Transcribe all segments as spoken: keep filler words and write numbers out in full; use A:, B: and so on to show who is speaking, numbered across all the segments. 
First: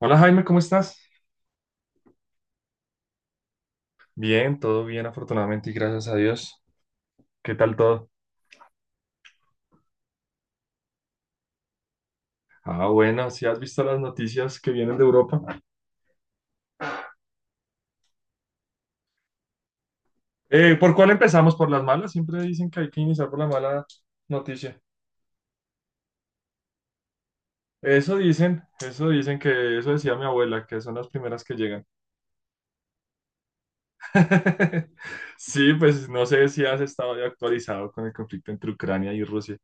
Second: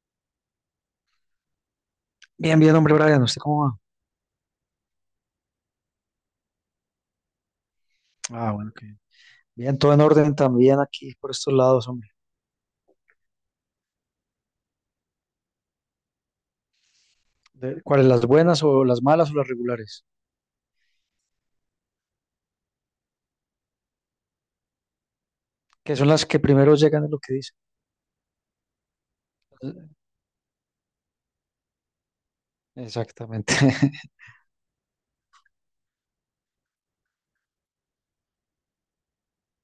A: Hola Jaime, ¿cómo estás?
B: Bien, bien, hombre, Brian, ¿usted cómo va?
A: Bien, todo bien, afortunadamente y gracias a Dios. ¿Qué tal todo?
B: Ah, bueno. que Bien, todo en orden también aquí por estos lados, hombre.
A: Ah, bueno, si has visto las noticias que vienen de Europa.
B: De- ¿Cuáles, las buenas o las malas o las regulares?
A: Eh, ¿por cuál empezamos? ¿Por las malas? Siempre dicen que hay que iniciar por la mala noticia.
B: Que son las que primero llegan, es lo que dice.
A: Eso dicen, eso dicen que eso decía mi abuela, que son las primeras que llegan.
B: Exactamente.
A: Sí, pues no sé si has estado ya actualizado con el conflicto entre Ucrania y Rusia.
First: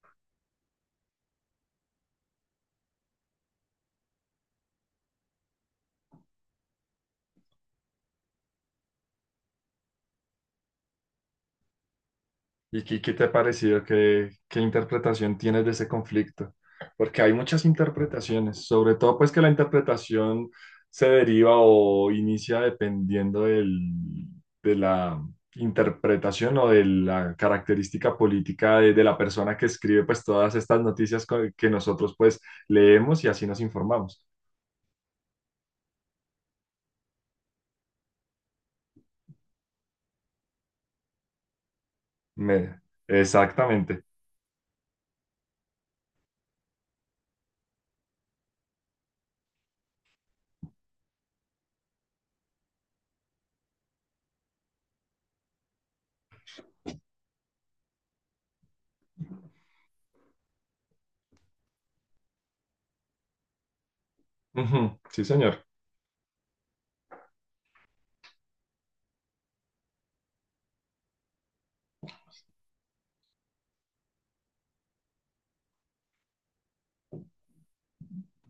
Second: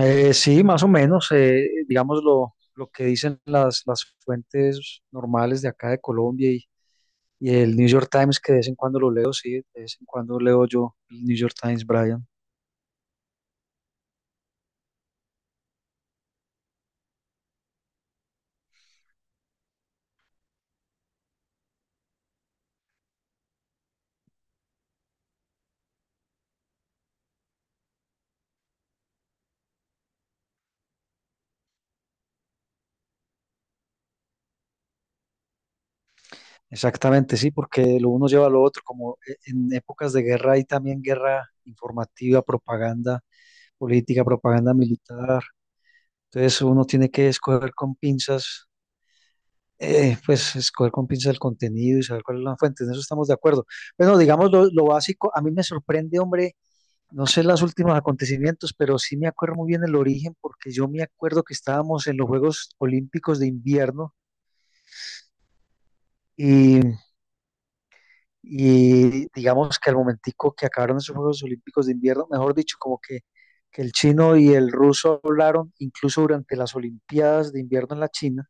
B: Eh, sí, más o menos. Eh, digamos lo, lo que dicen las, las fuentes normales de acá de Colombia y, y el New York Times, que de vez en cuando lo leo, sí, de vez en cuando leo yo el New York Times, Brian.
A: ¿Y qué, qué te ha parecido? ¿Qué, qué interpretación tienes de ese conflicto? Porque hay muchas interpretaciones, sobre todo pues que la interpretación se deriva o inicia dependiendo del- de la interpretación o de la característica política de, de la persona que escribe pues todas estas noticias co- que nosotros pues leemos y así nos informamos.
B: Exactamente, sí, porque lo uno lleva a lo otro, como e- en épocas de guerra hay también guerra informativa,
A: Me-
B: propaganda
A: Exactamente.
B: política, propaganda militar. Entonces uno tiene que escoger con pinzas, eh, pues escoger con pinzas el contenido y saber cuál es la fuente. En eso estamos de acuerdo. Bueno, digamos lo, lo básico. A mí me sorprende, hombre, no sé los últimos acontecimientos, pero sí me acuerdo muy bien el origen, porque yo me acuerdo que estábamos en los Juegos Olímpicos de invierno.
A: Ujú, sí, señor.
B: y Y digamos que al momentico que acabaron esos Juegos Olímpicos de invierno, mejor dicho, como que, que el chino y el ruso hablaron incluso durante las Olimpiadas de invierno en la China,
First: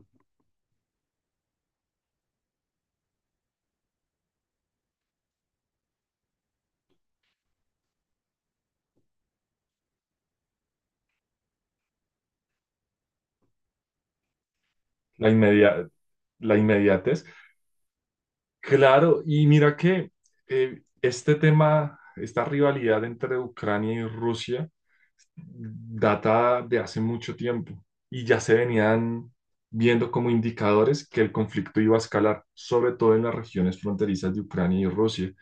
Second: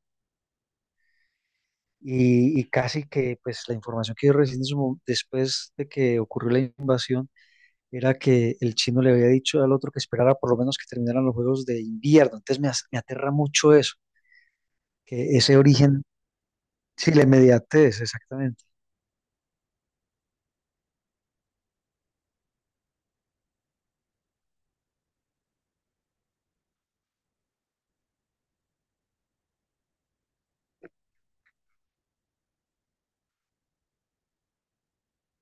B: y, y casi que pues la información que yo recibí en su mo- después de que ocurrió la invasión era que el chino le había dicho al otro que esperara por lo menos que terminaran los Juegos de invierno. Entonces, me, as- me aterra mucho eso,
A: La
B: que ese
A: inmedia-
B: origen.
A: la
B: Sí, la
A: inmediatez.
B: inmediatez, exactamente.
A: Claro, y mira que eh, este tema, esta rivalidad entre Ucrania y Rusia data de hace mucho tiempo y ya se venían viendo como indicadores que el conflicto iba a escalar, sobre todo en las regiones fronterizas de Ucrania y Rusia.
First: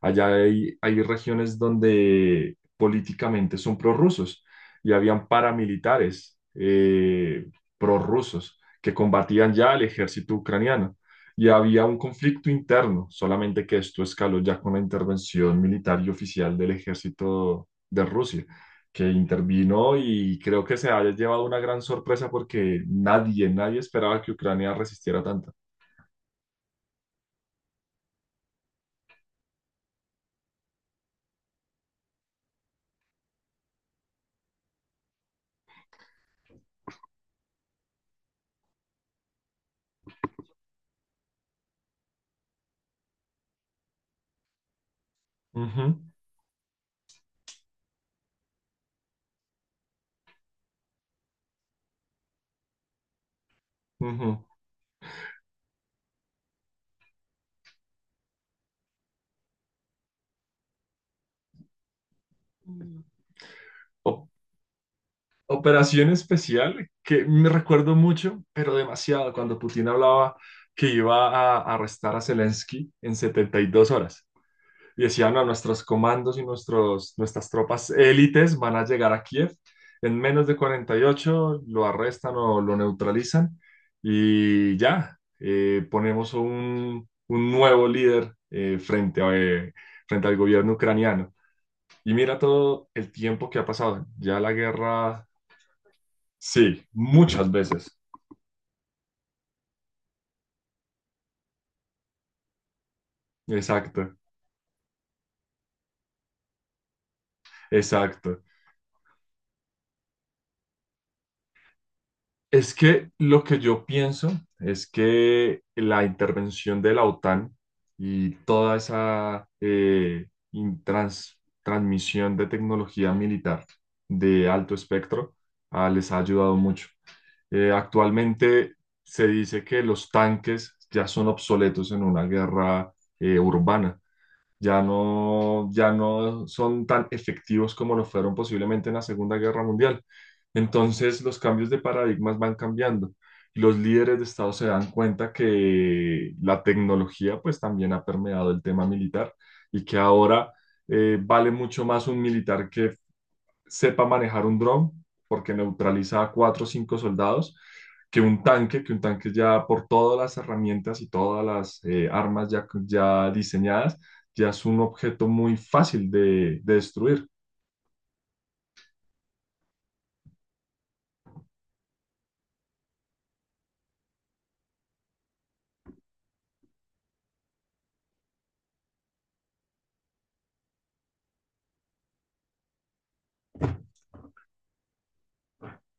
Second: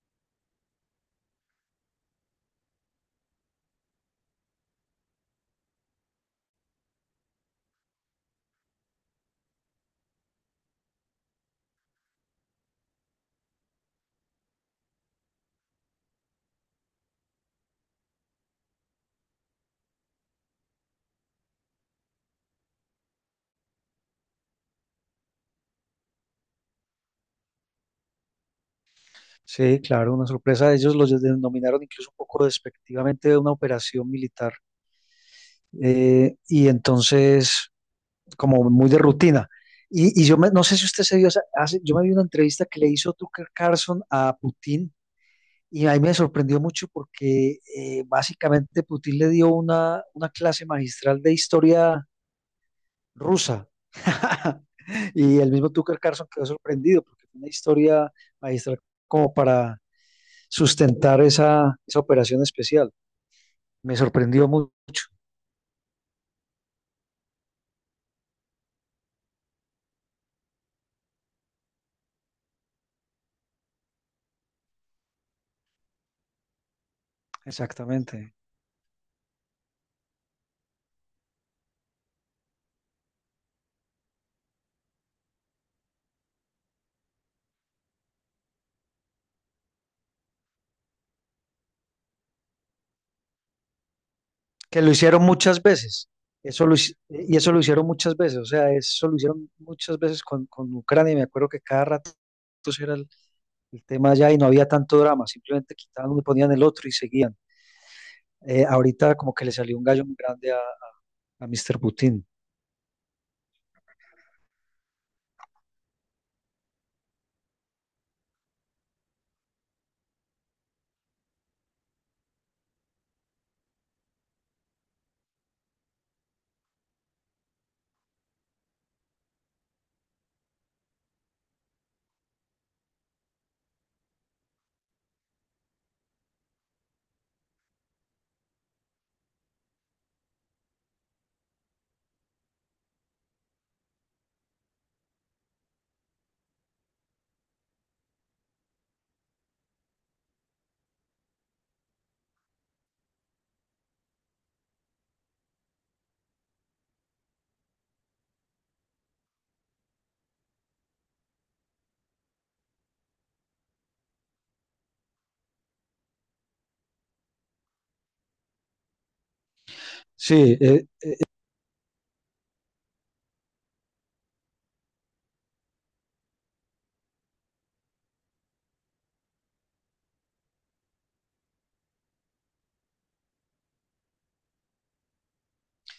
A: Allá hay, hay regiones donde políticamente son prorrusos y habían paramilitares eh, prorrusos que combatían ya al ejército ucraniano. Y había un conflicto interno, solamente que esto escaló ya con la intervención militar y oficial del ejército de Rusia que intervino, y creo que se haya llevado una gran sorpresa porque nadie, nadie esperaba que Ucrania resistiera tanto.
B: Sí, claro, una sorpresa. Ellos los denominaron incluso un poco despectivamente de una operación militar. Eh, y entonces, como muy de rutina. Y, y yo me- no sé si usted se vio, esa- hace- yo me vi una entrevista que le hizo Tucker Carlson a Putin, y
A: Ujú,
B: ahí me sorprendió mucho porque, eh, básicamente, Putin le dio una, una clase magistral de historia rusa.
A: ujú.
B: Y el mismo Tucker Carlson quedó sorprendido porque fue una historia magistral como para sustentar esa, esa operación especial.
A: Mm.
B: Me
A: O-
B: sorprendió mucho,
A: Operación especial que me recuerdo mucho, pero demasiado, cuando Putin hablaba que iba a arrestar a Zelensky en setenta y dos horas. Y decían, no, nuestros comandos y nuestros, nuestras tropas
B: exactamente.
A: élites van a llegar a Kiev. En menos de cuarenta y ocho lo arrestan o lo neutralizan y ya, eh, ponemos un, un nuevo líder eh, frente, a, eh, frente al gobierno ucraniano. Y mira todo el tiempo que ha pasado. Ya la
B: Que lo hicieron
A: guerra,
B: muchas veces. Eso lo,
A: sí,
B: hic- y
A: muchas
B: eso lo hicieron
A: veces.
B: muchas veces, o sea, eso lo hicieron muchas veces con, con Ucrania. Y me acuerdo que cada rato era el, el tema
A: Exacto,
B: allá, y no había tanto drama, simplemente quitaban uno y ponían el otro y seguían.
A: exacto.
B: Eh, ahorita como que le salió un gallo muy grande a, a mister Putin.
A: Es que lo que yo pienso es que la intervención de la OTAN y toda esa eh, in- trans- transmisión de tecnología militar de alto espectro, ah, les ha ayudado mucho. Eh, actualmente se dice que los tanques ya son obsoletos en una guerra eh, urbana. Ya no, ya no son tan efectivos como lo fueron posiblemente en la Segunda Guerra Mundial. Entonces, los cambios de paradigmas van cambiando. Y los líderes de Estado se dan cuenta que la tecnología pues también ha permeado el tema militar, y que ahora eh, vale mucho más un militar que sepa manejar un dron, porque neutraliza a cuatro o cinco soldados, que un tanque, que un tanque, ya por todas las herramientas y todas las eh, armas ya, ya diseñadas, ya es un objeto muy fácil de, de destruir.
B: Sí, eh,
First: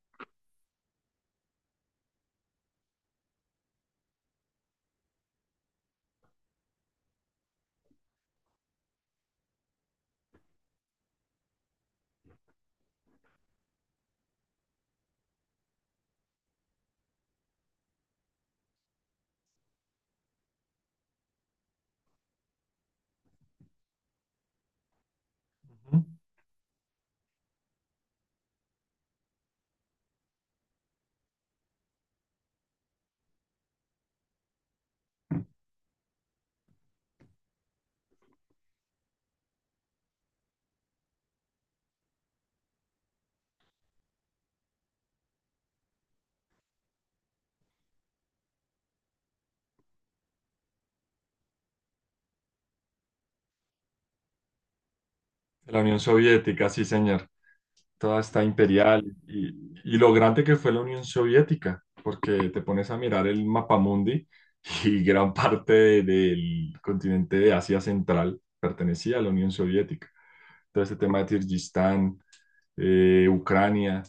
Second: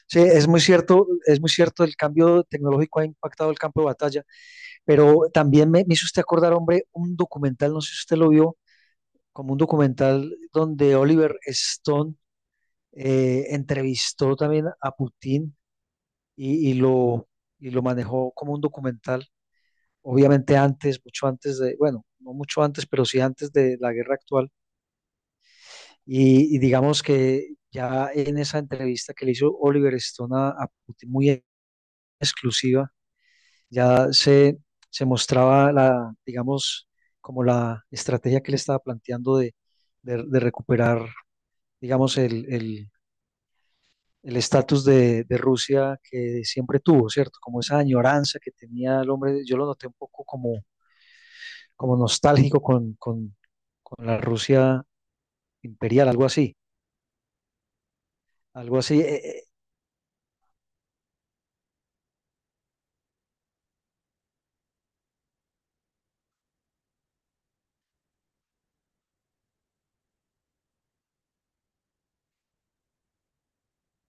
B: sí, es muy cierto, es muy cierto, el cambio tecnológico ha impactado el campo de batalla. Pero también me, me hizo usted acordar, hombre, un documental, no sé si usted lo vio, como un documental donde Oliver Stone, eh, entrevistó también a Putin y, y lo, y lo manejó como un documental, obviamente antes, mucho antes de, bueno, no mucho antes, pero sí antes de la guerra actual.
A: Ujú.
B: Y, y digamos que ya en esa entrevista que le hizo Oliver Stone a, a Putin, muy exclusiva, ya se, se mostraba la, digamos, como la estrategia que él estaba planteando de, de- de recuperar, digamos, el, el- el estatus de, de Rusia que siempre tuvo, ¿cierto? Como esa añoranza que tenía el hombre, yo lo noté un poco como, como nostálgico con, con, con la Rusia
A: La Unión
B: imperial, algo así,
A: Soviética, sí, señor, toda está
B: algo así.
A: imperial
B: eh, eh,
A: y, y lo grande que fue la Unión Soviética, porque te pones a mirar el mapamundi y gran parte de- del continente de Asia Central pertenecía a la Unión Soviética. Todo este tema de Kirguistán, eh, Ucrania,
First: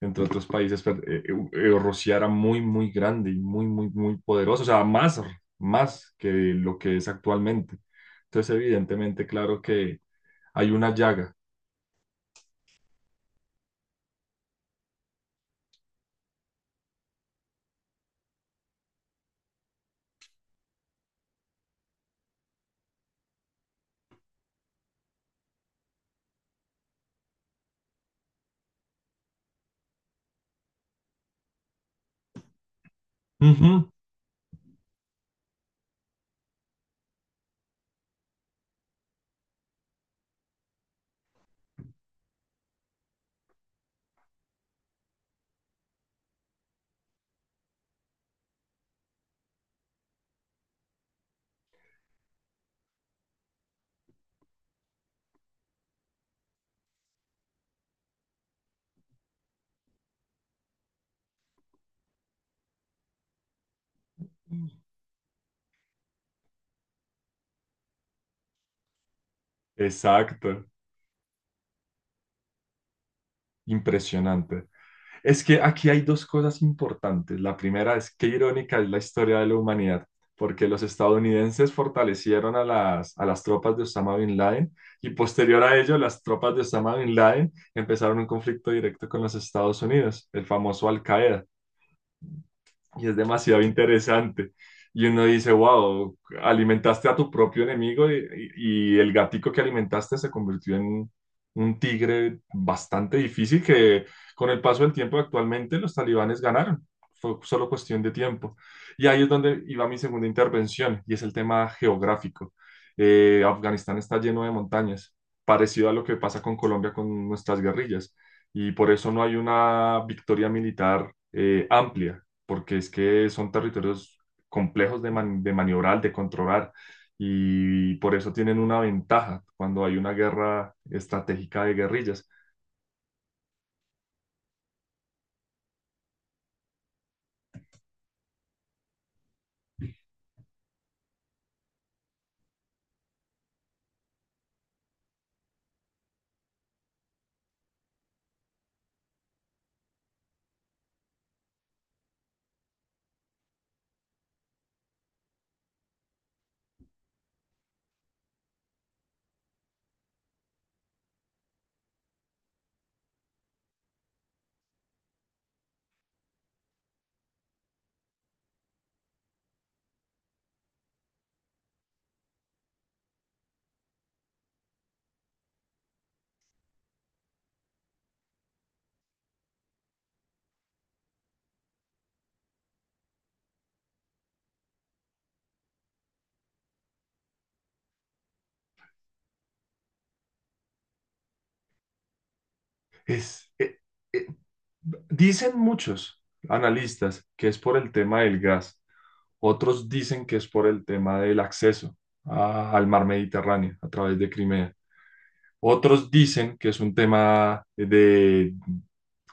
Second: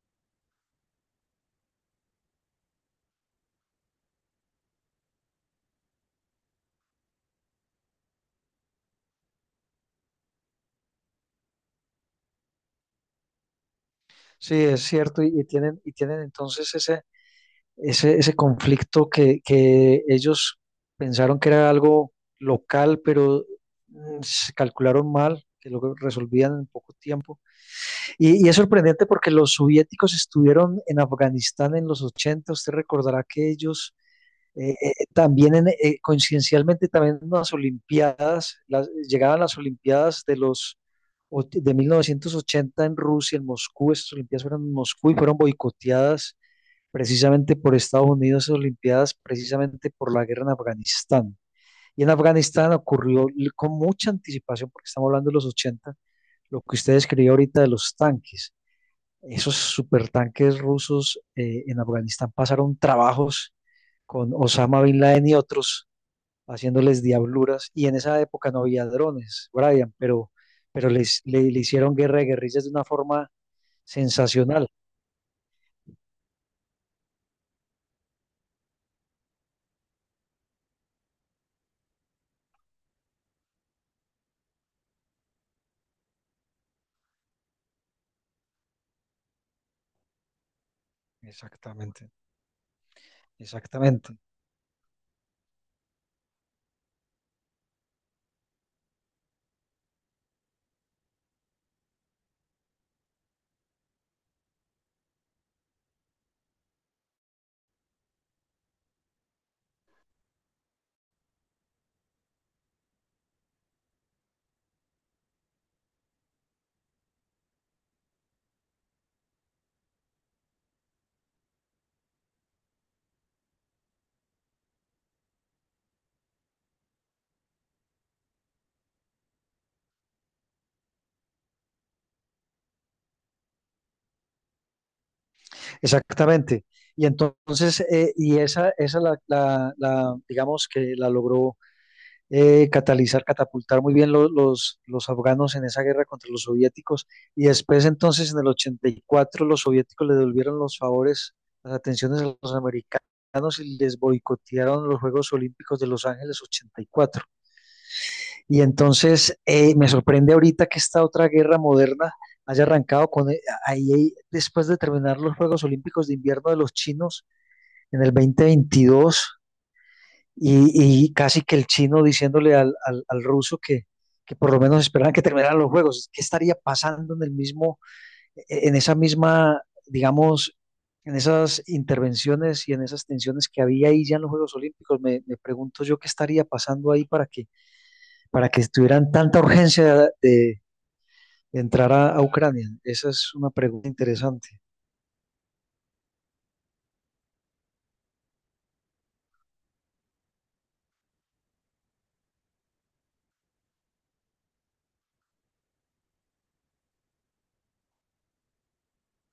A: entre otros países, pero, eh, eh, Rusia era muy, muy grande y muy, muy, muy poderoso, o sea, más, más que lo que es actualmente. Entonces, evidentemente, claro que hay una llaga.
B: Sí, es cierto, y, y tienen, y tienen entonces ese ese, ese conflicto que, que ellos pensaron que era algo local, pero mm, se calcularon mal, que lo resolvían en poco tiempo. Y, y es sorprendente porque los soviéticos estuvieron en Afganistán en los ochenta. Usted recordará que
A: Ujú.
B: ellos... eh, eh, también en, eh, coincidencialmente también en las Olimpiadas, las- llegaban las Olimpiadas de los och- de mil novecientos ochenta en Rusia, en Moscú. Estas Olimpiadas fueron en Moscú y fueron boicoteadas precisamente por Estados Unidos en las Olimpiadas, precisamente por la guerra en Afganistán. Y en Afganistán ocurrió l- con mucha anticipación, porque estamos hablando de los ochenta, lo que usted describió ahorita de los tanques. Esos supertanques rusos, eh, en Afganistán, pasaron trabajos con Osama Bin Laden y otros, haciéndoles diabluras. Y en esa época no había drones, Brian, pero
A: Exacto,
B: pero les, le, le hicieron guerra de guerrillas de una forma
A: impresionante.
B: sensacional.
A: Es que aquí hay dos cosas importantes. La primera es qué irónica es la historia de la humanidad, porque los estadounidenses fortalecieron a las, a las tropas de Osama Bin Laden, y posterior a ello las tropas de Osama Bin Laden empezaron un conflicto directo con los Estados Unidos, el famoso Al Qaeda,
B: Exactamente,
A: y es demasiado
B: exactamente.
A: interesante. Y uno dice, wow, alimentaste a tu propio enemigo, y, y- y el gatico que alimentaste se convirtió en un tigre bastante difícil, que con el paso del tiempo actualmente los talibanes ganaron. Fue solo cuestión de tiempo. Y ahí es donde iba mi segunda intervención, y es el tema geográfico. Eh, Afganistán está lleno de montañas, parecido a lo que pasa con Colombia con nuestras guerrillas. Y por eso no hay una victoria militar eh, amplia, porque es que son territorios complejos de, man- de maniobrar, de controlar, y por eso tienen una ventaja cuando hay una guerra estratégica de guerrillas.
B: Exactamente. Y entonces, eh, y esa, esa la, la- la, digamos que la logró eh, catalizar, catapultar muy bien lo- los, los afganos en esa guerra contra los soviéticos. Y después, entonces, en el ochenta y cuatro, los soviéticos le devolvieron los favores, las atenciones a los americanos, y les boicotearon los Juegos Olímpicos de Los Ángeles ochenta y cuatro. Y entonces, eh, me sorprende ahorita que esta otra guerra moderna haya arrancado con eh, ahí, ahí, después de terminar los Juegos Olímpicos de Invierno de los chinos en el dos mil veintidós, y, y casi que el chino diciéndole al, al, al ruso que, que por lo menos esperaban que terminaran los juegos. ¿Qué estaría pasando en el mismo, e, en esa misma, digamos, en esas intervenciones y en esas tensiones que había ahí ya en los Juegos Olímpicos? Me, me pregunto yo qué estaría pasando ahí para que para que tuvieran tanta urgencia de, de entrar a, a, Ucrania. Esa es una
A: Es, eh,
B: pregunta
A: eh,
B: interesante.
A: Dicen muchos analistas que es por el tema del gas, otros dicen que es por el tema del acceso a- al mar Mediterráneo a través de Crimea. Otros dicen que es un tema de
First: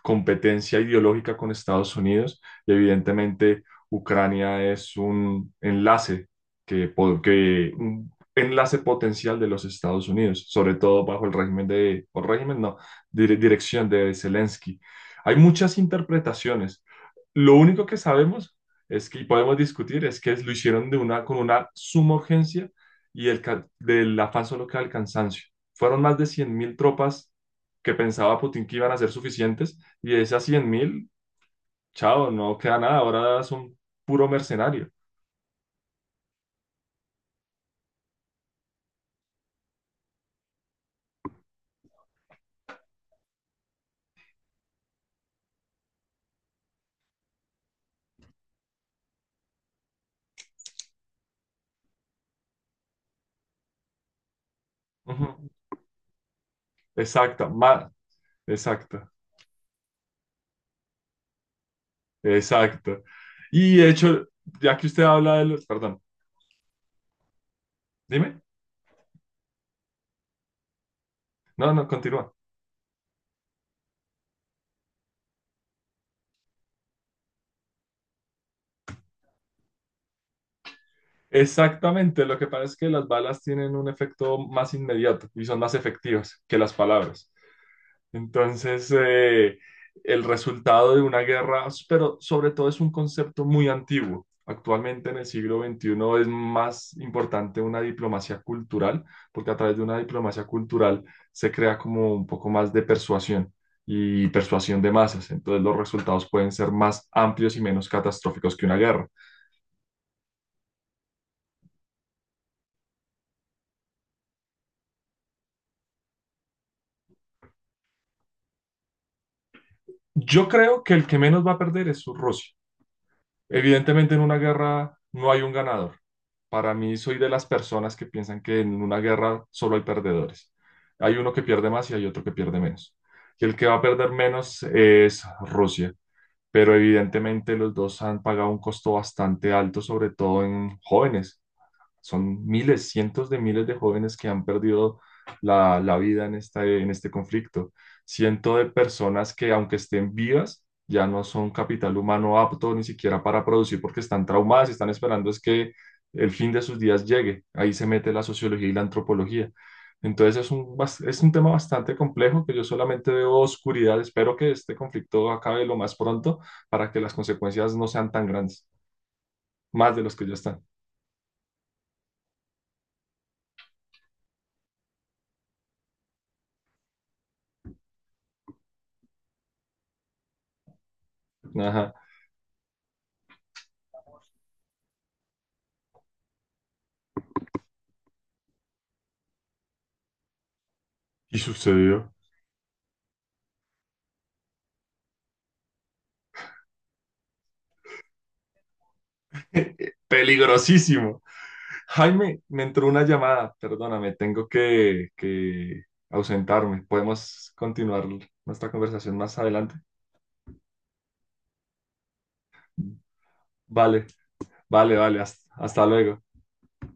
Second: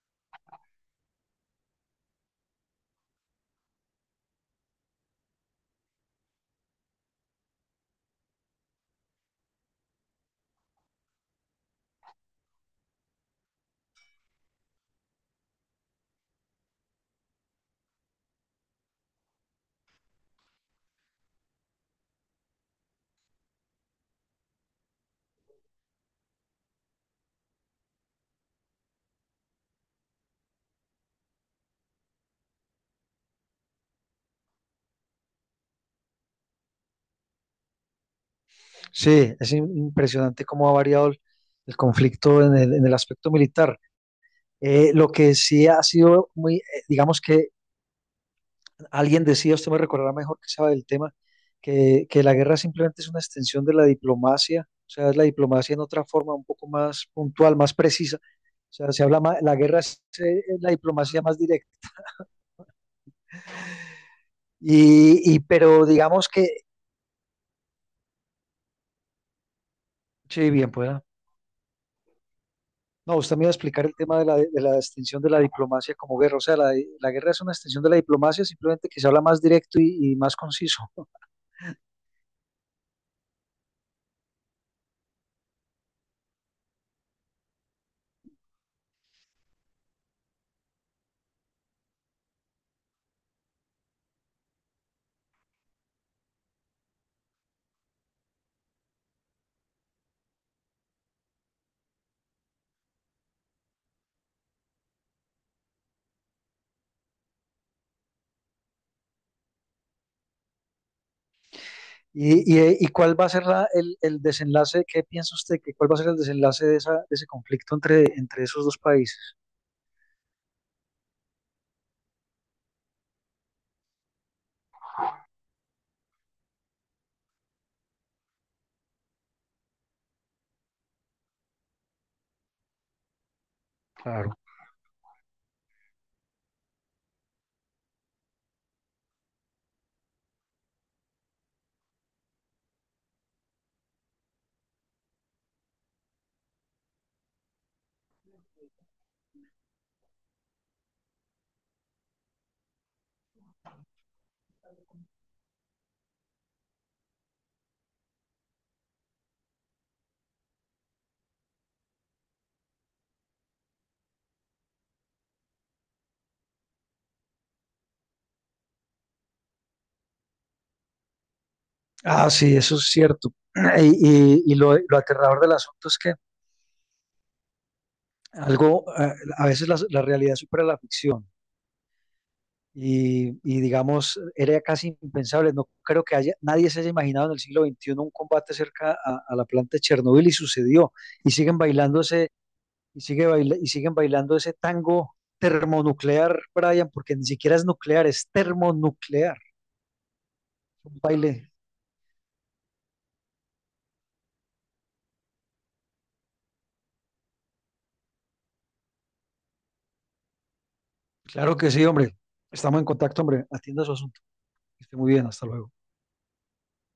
A: competencia ideológica con Estados Unidos, y evidentemente Ucrania es un enlace que, po- que un enlace potencial de los Estados Unidos, sobre todo bajo el régimen de, o régimen no, dire- dirección de Zelensky. Hay muchas interpretaciones. Lo único que sabemos es que, y podemos discutir, es que lo hicieron de una, con una suma urgencia, y el ca- del afán solo queda el cansancio. Fueron más de cien mil tropas que pensaba Putin que iban a ser suficientes, y de esas cien mil, chao, no queda nada. Ahora son puro mercenario.
B: Sí, es in- impresionante cómo ha variado el, el conflicto en el, en el aspecto militar. Eh, lo que sí ha sido muy, eh, digamos que alguien decía, usted me recordará mejor que sabe del tema, que, que la guerra simplemente es una extensión de la diplomacia, o sea, es la
A: Ujú,
B: diplomacia en otra forma un poco más
A: exacta,
B: puntual, más
A: ma-
B: precisa. O sea, se
A: exacta,
B: habla más, la guerra es, eh, la diplomacia más directa.
A: exacta. Y de hecho, ya que usted
B: Y,
A: habla
B: y,
A: de los.
B: pero
A: Perdón,
B: digamos que.
A: dime.
B: Sí, bien pueda.
A: No, no, continúa.
B: No, usted me iba a explicar el tema de la, de la extinción de la diplomacia como guerra. O sea, la, la guerra es una extinción de la diplomacia, simplemente que se habla más directo y, y más conciso.
A: Exactamente, lo que pasa es que las balas tienen un efecto más inmediato y son más efectivas que las palabras. Entonces, eh, el resultado de una guerra, pero sobre todo es un concepto muy antiguo. Actualmente en el siglo veintiuno es más importante una diplomacia cultural, porque a través de una diplomacia cultural se crea como un poco más de persuasión y persuasión de masas. Entonces los resultados pueden ser más amplios y menos catastróficos que una guerra.
B: ¿Y, y, y cuál va a ser la- el, el desenlace? ¿Qué piensa usted, que cuál va a ser el desenlace de, esa, de ese conflicto entre, entre esos dos países?
A: Yo creo que el que menos va a perder es Rusia. Evidentemente en una guerra no hay un ganador. Para mí, soy de las personas que piensan que en una guerra solo hay perdedores. Hay uno que pierde más y hay otro que pierde menos. Y el que va a perder
B: Claro.
A: menos es Rusia. Pero evidentemente los dos han pagado un costo bastante alto, sobre todo en jóvenes. Son miles, cientos de miles de jóvenes que han perdido la, la vida en esta- en este conflicto. Cientos de personas que, aunque estén vivas, ya no son capital humano apto ni siquiera para producir porque están traumadas y están esperando es que el fin de sus días llegue. Ahí se mete la sociología y la antropología. Entonces es un, bas- es un tema bastante complejo, que yo solamente veo oscuridad. Espero que este conflicto acabe lo más pronto para que las consecuencias no sean tan grandes, más de los que ya están.
B: Ah, sí, eso es cierto. Y, y- y lo, lo aterrador del asunto es que algo, eh, a veces la, la realidad supera la ficción.
A: Ajá.
B: Y, y, digamos, era casi impensable. No creo que haya, nadie se haya imaginado en el siglo veintiuno un combate cerca a, a la planta de Chernobyl, y sucedió. Y
A: Y
B: siguen bailando
A: sucedió.
B: ese y, sigue baila, y siguen bailando ese tango termonuclear, Brian, porque ni siquiera es nuclear, es termonuclear. Un
A: Peligrosísimo.
B: baile.
A: Jaime, me entró una llamada. Perdóname, tengo que, que ausentarme. Podemos continuar nuestra conversación más adelante.
B: Claro que sí, hombre. Estamos en contacto, hombre. Atienda su
A: Vale,
B: asunto. Que
A: vale,
B: esté muy
A: vale.
B: bien. Hasta
A: hasta
B: luego.
A: hasta luego.